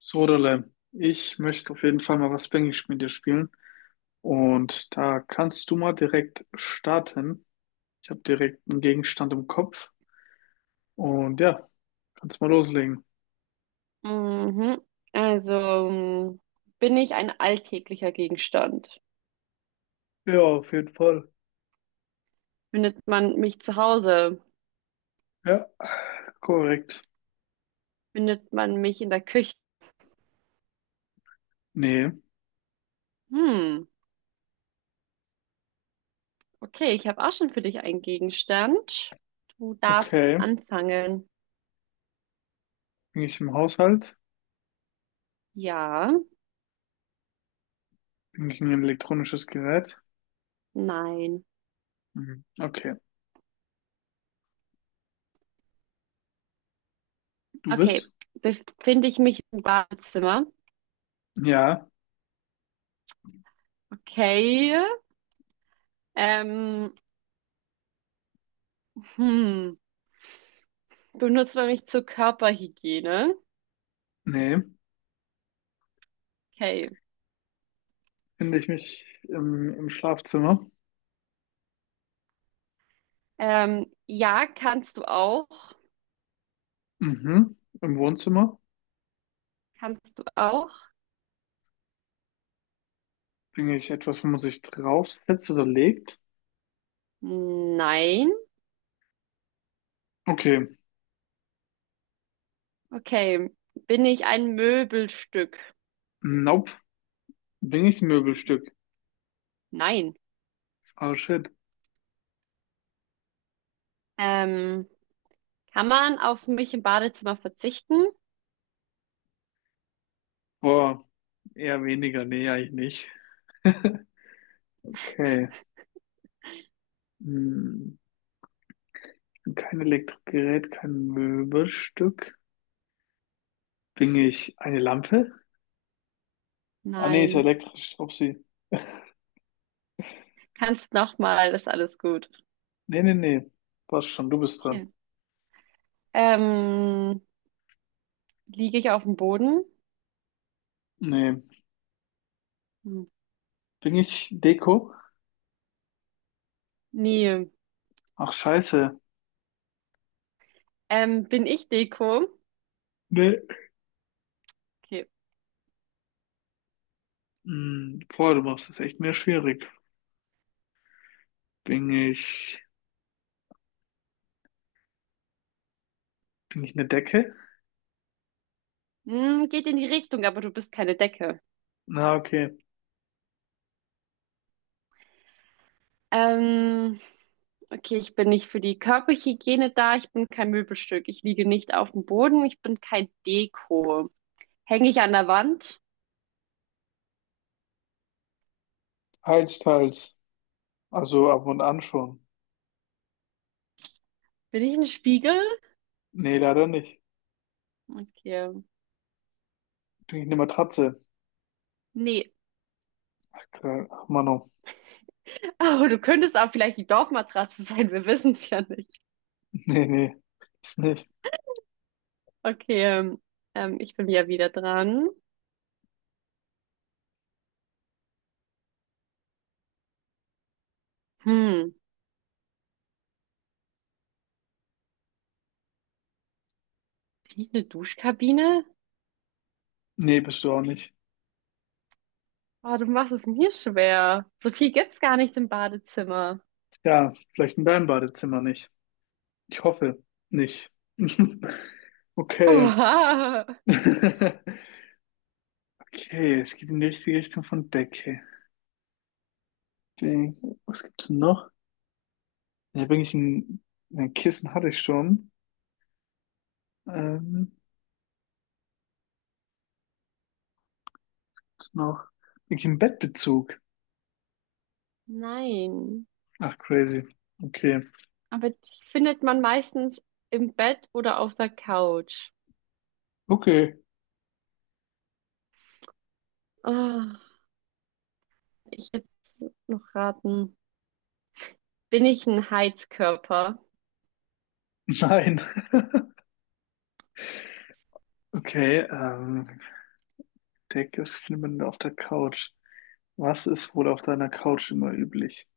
Sodalem, ich möchte auf jeden Fall mal was Spanglish mit dir spielen. Und da kannst du mal direkt starten. Ich habe direkt einen Gegenstand im Kopf. Und ja, kannst mal loslegen. Mhm. Also bin ich ein alltäglicher Gegenstand? Ja, auf jeden Fall. Findet man mich zu Hause? Ja, korrekt. Findet man mich in der Küche? Nee, Hm, okay, ich habe auch schon für dich einen Gegenstand. Du darfst okay. anfangen. Bin ich im Haushalt? Ja, Bin ich ein elektronisches Gerät? nein. Mhm. Okay. Du Okay, bist? befinde ich mich im Badezimmer? Ja, Okay. Ähm, hm, benutzt man mich zur Körperhygiene? nee. Okay. Finde ich mich im Schlafzimmer? Ja, kannst du auch. Mhm. Im Wohnzimmer? Kannst du auch. Bin ich etwas, wo man sich draufsetzt oder legt? Nein. Okay. Okay. Bin ich ein Möbelstück? Nope. Bin ich ein Möbelstück? Nein. Oh shit. Ähm, kann man auf mich im Badezimmer verzichten? Boah. Eher weniger. Nee, eigentlich nicht. Okay. Hm. Kein Elektrogerät, kein Möbelstück. Bin ich eine Lampe? Ah nee, ist ja Nein. elektrisch. Upsi. Kannst nochmal, ist alles gut. Nee, nee, nee. Passt schon, du bist dran. Okay. Ähm, liege ich auf dem Boden? Nee. Hm, Bin ich Deko? nee. Ach scheiße. Bin ich Deko? Nee. Okay. Hm. Boah, du machst es echt mir schwierig. Bin ich. Bin ich eine Decke? Geht in die Richtung, aber du bist keine Decke. Na, okay. Ähm, okay, ich bin nicht für die Körperhygiene da, ich bin kein Möbelstück, ich liege nicht auf dem Boden, ich bin kein Deko. Hänge ich an der Wand? Teils, teils. Also ab und an schon. Bin ich ein Spiegel? Nee, leider nicht. Okay. Krieg ich eine Matratze. Nee. Klar, ach, Mano. Oh, du könntest auch vielleicht die Dorfmatratze sein. Wir wissen es ja nicht. Nee, nee. Ist nicht. Okay. Ich bin ja wieder dran. Hm. Bin ich eine Duschkabine? Nee, bist du auch nicht. Oh, du machst es mir schwer. So viel gibt's gar nicht im Badezimmer. Ja, vielleicht in deinem Badezimmer nicht. Ich hoffe nicht. Okay. Oha. Okay, es geht in die richtige Richtung von Decke. Ding. Was gibt's denn noch? Ja, bin ich ein Kissen hatte ich schon. Ähm, was noch? Bin ich ein Bettbezug? Nein. Ach, crazy. Okay. Aber die findet man meistens im Bett oder auf der Couch. Okay. Oh, ich hätte noch raten. Bin ich ein Heizkörper? Nein. Okay, Deckgips findet man auf der Couch. Was ist wohl auf deiner Couch immer üblich?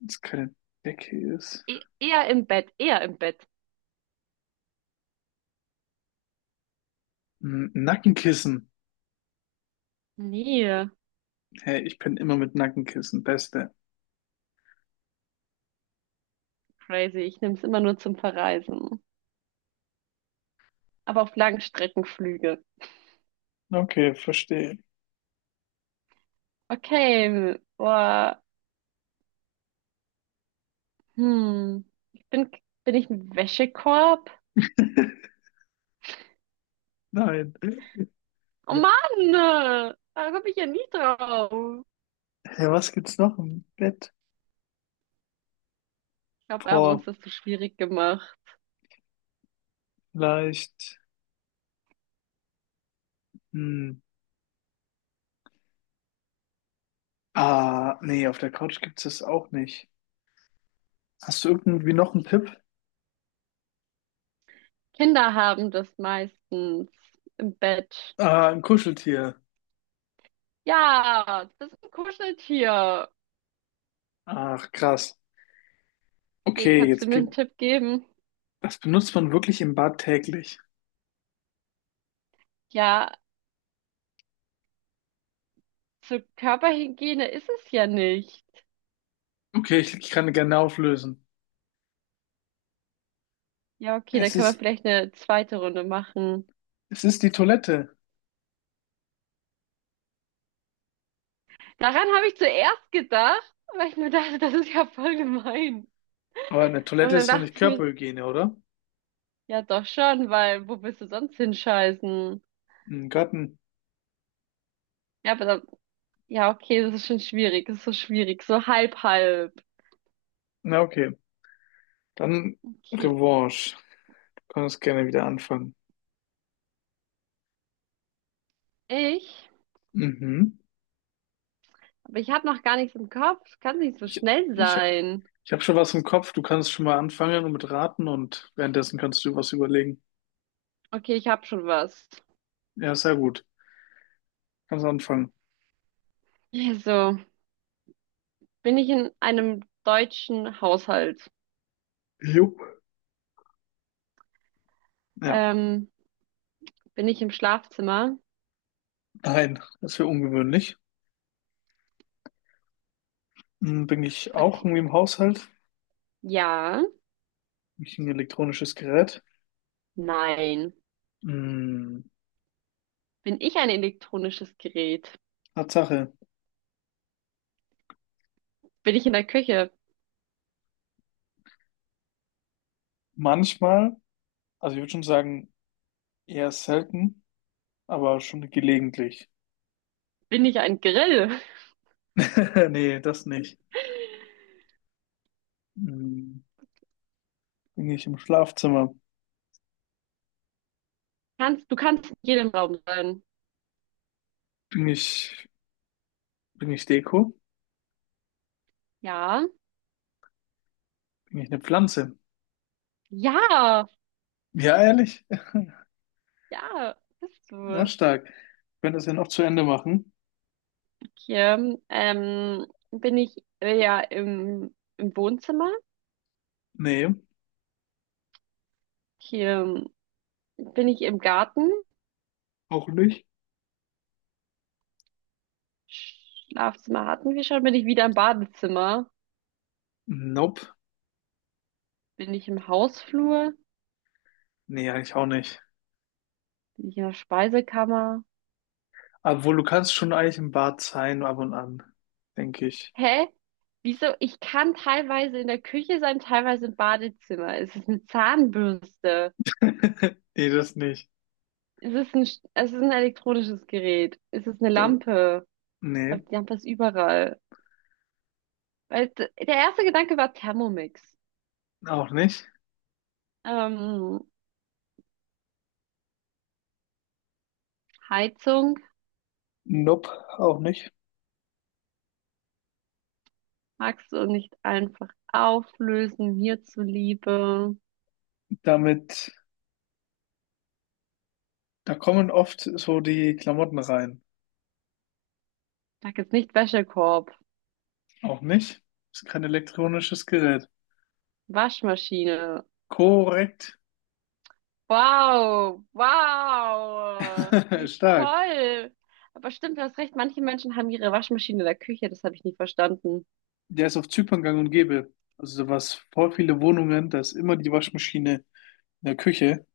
Wenn es keine Decke ist. E eher im Bett, eher im Bett. Hm, Nackenkissen. Nee, Hey, ich bin immer mit Nackenkissen. Beste. crazy. Ich nehme es immer nur zum Verreisen. Aber auf Langstreckenflüge. Okay, verstehe. Okay, boah. Hm. Ich bin, bin ich ein Wäschekorb? Nein. Oh Mann, da komme ich ja nie drauf. Hey, was gibt's noch im Bett? Ich glaube, wir haben uns Boah, das zu schwierig gemacht. vielleicht. Hm. Ah, nee, auf der Couch gibt's das auch nicht. Hast du irgendwie noch einen Tipp? Kinder haben das meistens im Bett. Ah, ein Kuscheltier. Ja, das ist ein Kuscheltier. Ach, krass. Okay, Okay, kannst du jetzt mir einen gibt. Tipp geben? Das benutzt man wirklich im Bad täglich. Ja, zur Körperhygiene ist es ja nicht. Okay, ich kann gerne auflösen. Ja, okay, dann Es können wir ist, vielleicht eine zweite Runde machen. es ist die Toilette. Daran habe ich zuerst gedacht, weil ich mir dachte, das ist ja voll gemein. Aber eine Und Toilette dann ist doch dachte nicht ich mir, Körperhygiene, oder? ja doch schon, weil wo willst du sonst hinscheißen? Im Garten. Ja, aber dann, ja, okay, das ist schon schwierig, das ist so schwierig, so halb halb. Na, okay. Dann Okay, Revanche. Du kannst gerne wieder anfangen. ich, Mhm. aber ich habe noch gar nichts im Kopf, kann nicht so Ich, schnell ich, sein. ich habe schon was im Kopf. Du kannst schon mal anfangen und mit raten und währenddessen kannst du was überlegen. Okay, ich habe schon was. Ja, sehr gut. Kannst anfangen. Also, bin ich in einem deutschen Haushalt? Jupp. Ja, Ähm, bin ich im Schlafzimmer? nein, das wäre ungewöhnlich. Hm, bin ich auch Okay, irgendwie im Haushalt? ja. Bin ich ein elektronisches Gerät? Nein. Hm, Bin ich ein elektronisches Gerät? Tatsache. Bin ich in der Küche? Manchmal, also ich würde schon sagen, eher selten, aber schon gelegentlich. Bin ich ein Grill? Nee, das nicht. Hm, bin ich im Schlafzimmer? Kannst, du kannst in jedem Raum sein. Bin ich, bin ich Deko? Ja. Bin ich eine Pflanze? Ja. Ja, ehrlich? Ja. Bist Na, du. stark. Ich könnte das ja noch zu Ende machen. Okay. Bin ich ja im Wohnzimmer? Nee, Hier bin ich im Garten. auch nicht. Schlafzimmer hatten wir schon. Bin ich wieder im Badezimmer? Nope. Bin ich im Hausflur? Nee, eigentlich auch nicht. Bin ich in der Speisekammer? Obwohl, du kannst schon eigentlich im Bad sein, ab und an, denke ich. Hä? Wieso? Ich kann teilweise in der Küche sein, teilweise im Badezimmer. Ist es eine Zahnbürste? Nee, das nicht. Ist es ein, Sch- es ist ein elektronisches Gerät? Ist es eine Das, Lampe? Aber nee, die Lampe ist überall. Weil der erste Gedanke war Thermomix. auch nicht. Ähm, Heizung, Nope, auch nicht. magst du nicht einfach auflösen, mir zuliebe? Damit. Da kommen oft so die Klamotten rein. Sag jetzt nicht Wäschekorb, Auch nicht? Ist kein elektronisches Gerät. Waschmaschine. Korrekt. Wow, wow, wie Stark. toll. Aber stimmt, du hast recht, manche Menschen haben ihre Waschmaschine in der Küche, das habe ich nie verstanden. Der ist auf Zypern gang und gäbe. Also da war's voll viele Wohnungen, da ist immer die Waschmaschine in der Küche.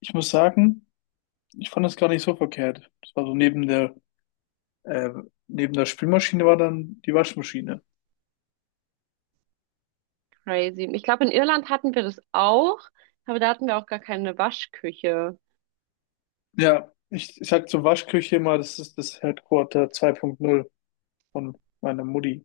Ich muss sagen, ich fand das gar nicht so verkehrt. Das war so äh, neben der Spülmaschine war dann die Waschmaschine. Crazy. Ich glaube, in Irland hatten wir das auch, aber da hatten wir auch gar keine Waschküche. Ja, ich sag zur Waschküche immer, das ist das Headquarter 2.0 von meiner Mutti.